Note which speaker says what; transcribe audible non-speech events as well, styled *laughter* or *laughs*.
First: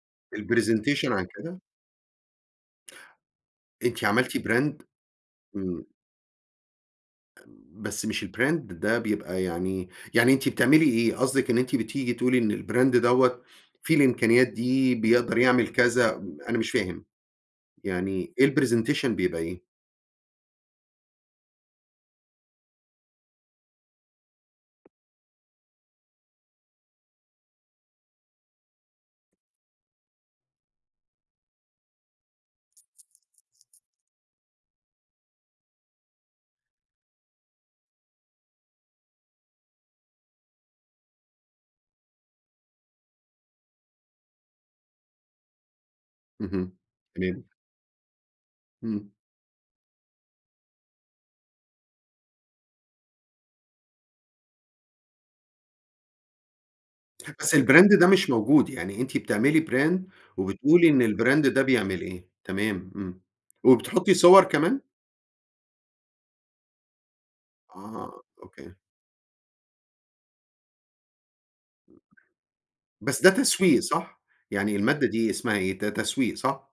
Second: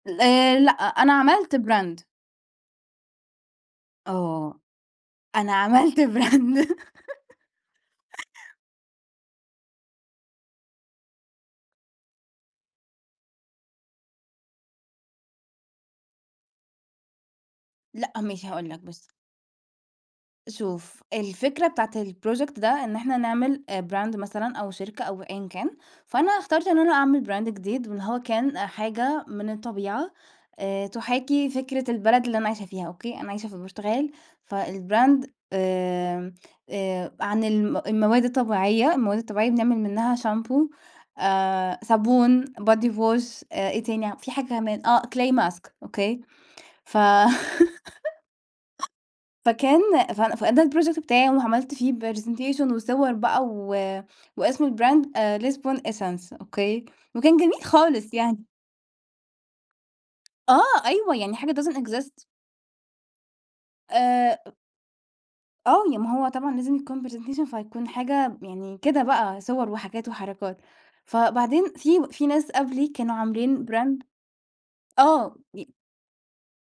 Speaker 1: ال لأ،
Speaker 2: الpresentation
Speaker 1: أنا
Speaker 2: عن
Speaker 1: عملت
Speaker 2: كده؟
Speaker 1: brand.
Speaker 2: أنتِ عملتِ
Speaker 1: آه،
Speaker 2: brand؟!
Speaker 1: أنا
Speaker 2: إمم.
Speaker 1: عملت brand. *laughs*
Speaker 2: بس مش الbrand ده بيبقى يعني يعني أنتِ بتعملي إيه؟ قصدِك إن أنتِ بتيجي تقولي إن الbrand دوّة فيه الإمكانيات دي بيقدر يعمل كذا م أنا مش فاهم،
Speaker 1: لأ،
Speaker 2: يعني
Speaker 1: ماشي
Speaker 2: إيه
Speaker 1: هاقول لك
Speaker 2: الpresentation
Speaker 1: بُصّ
Speaker 2: بيبقى إيه؟
Speaker 1: شوف، الفكرة بتاعة الproject ده إن إحنا نعمل آآ، brand مثلًا أو شركة أو أيًا كان، فأنا اخترت إن أنا أعمل brand جديد، واللي هو كان آآ، حاجة من الطبيعة آآ، تُحاكي فكرة البلد اللي أنا عايشها فيها، أوكي؟ أنا عايشة في البرتغال فالbrand آمم، آآ عن الم المواد الطبيعية، المواد الطبيعية بنعمل منها شامبو، الصابون، body wash آآ، إيه تاني في حاجة كمان آه، clay mask أوكي؟
Speaker 2: اهم،
Speaker 1: ف *laughs*
Speaker 2: تمام. إمم.
Speaker 1: فكان فأنا فده الproject بتاعي وعملت فيه presentation وصور بقى و واسم الbrand Lisbon Essence أوكي، وكان جميل
Speaker 2: أصل الbrand ده
Speaker 1: خالص
Speaker 2: مش
Speaker 1: يعني.
Speaker 2: موجود، يعني أنتِ بتعملي brand
Speaker 1: آه،
Speaker 2: وبتقولي
Speaker 1: أيوه
Speaker 2: إن
Speaker 1: يعني
Speaker 2: الbrand
Speaker 1: حاجة
Speaker 2: ده
Speaker 1: doesn't
Speaker 2: بيعمل
Speaker 1: exist.
Speaker 2: إيه، تمام، إمم. وبتحطّي
Speaker 1: آآ،
Speaker 2: صور
Speaker 1: أ
Speaker 2: كمان؟
Speaker 1: آه يع ما هو طبعًا لازم يكون presentation فتكون
Speaker 2: آه،
Speaker 1: حاجة م
Speaker 2: أوكي.
Speaker 1: يعني كده بقى صور وحاجات وحركات، فبعدين في و في ناس قبلي كانوا
Speaker 2: بس ده
Speaker 1: عاملين
Speaker 2: تسويق
Speaker 1: brand
Speaker 2: صح، يعني المادة دي
Speaker 1: آه،
Speaker 2: اسمها
Speaker 1: ي
Speaker 2: إيه؟ ده تسويق صح؟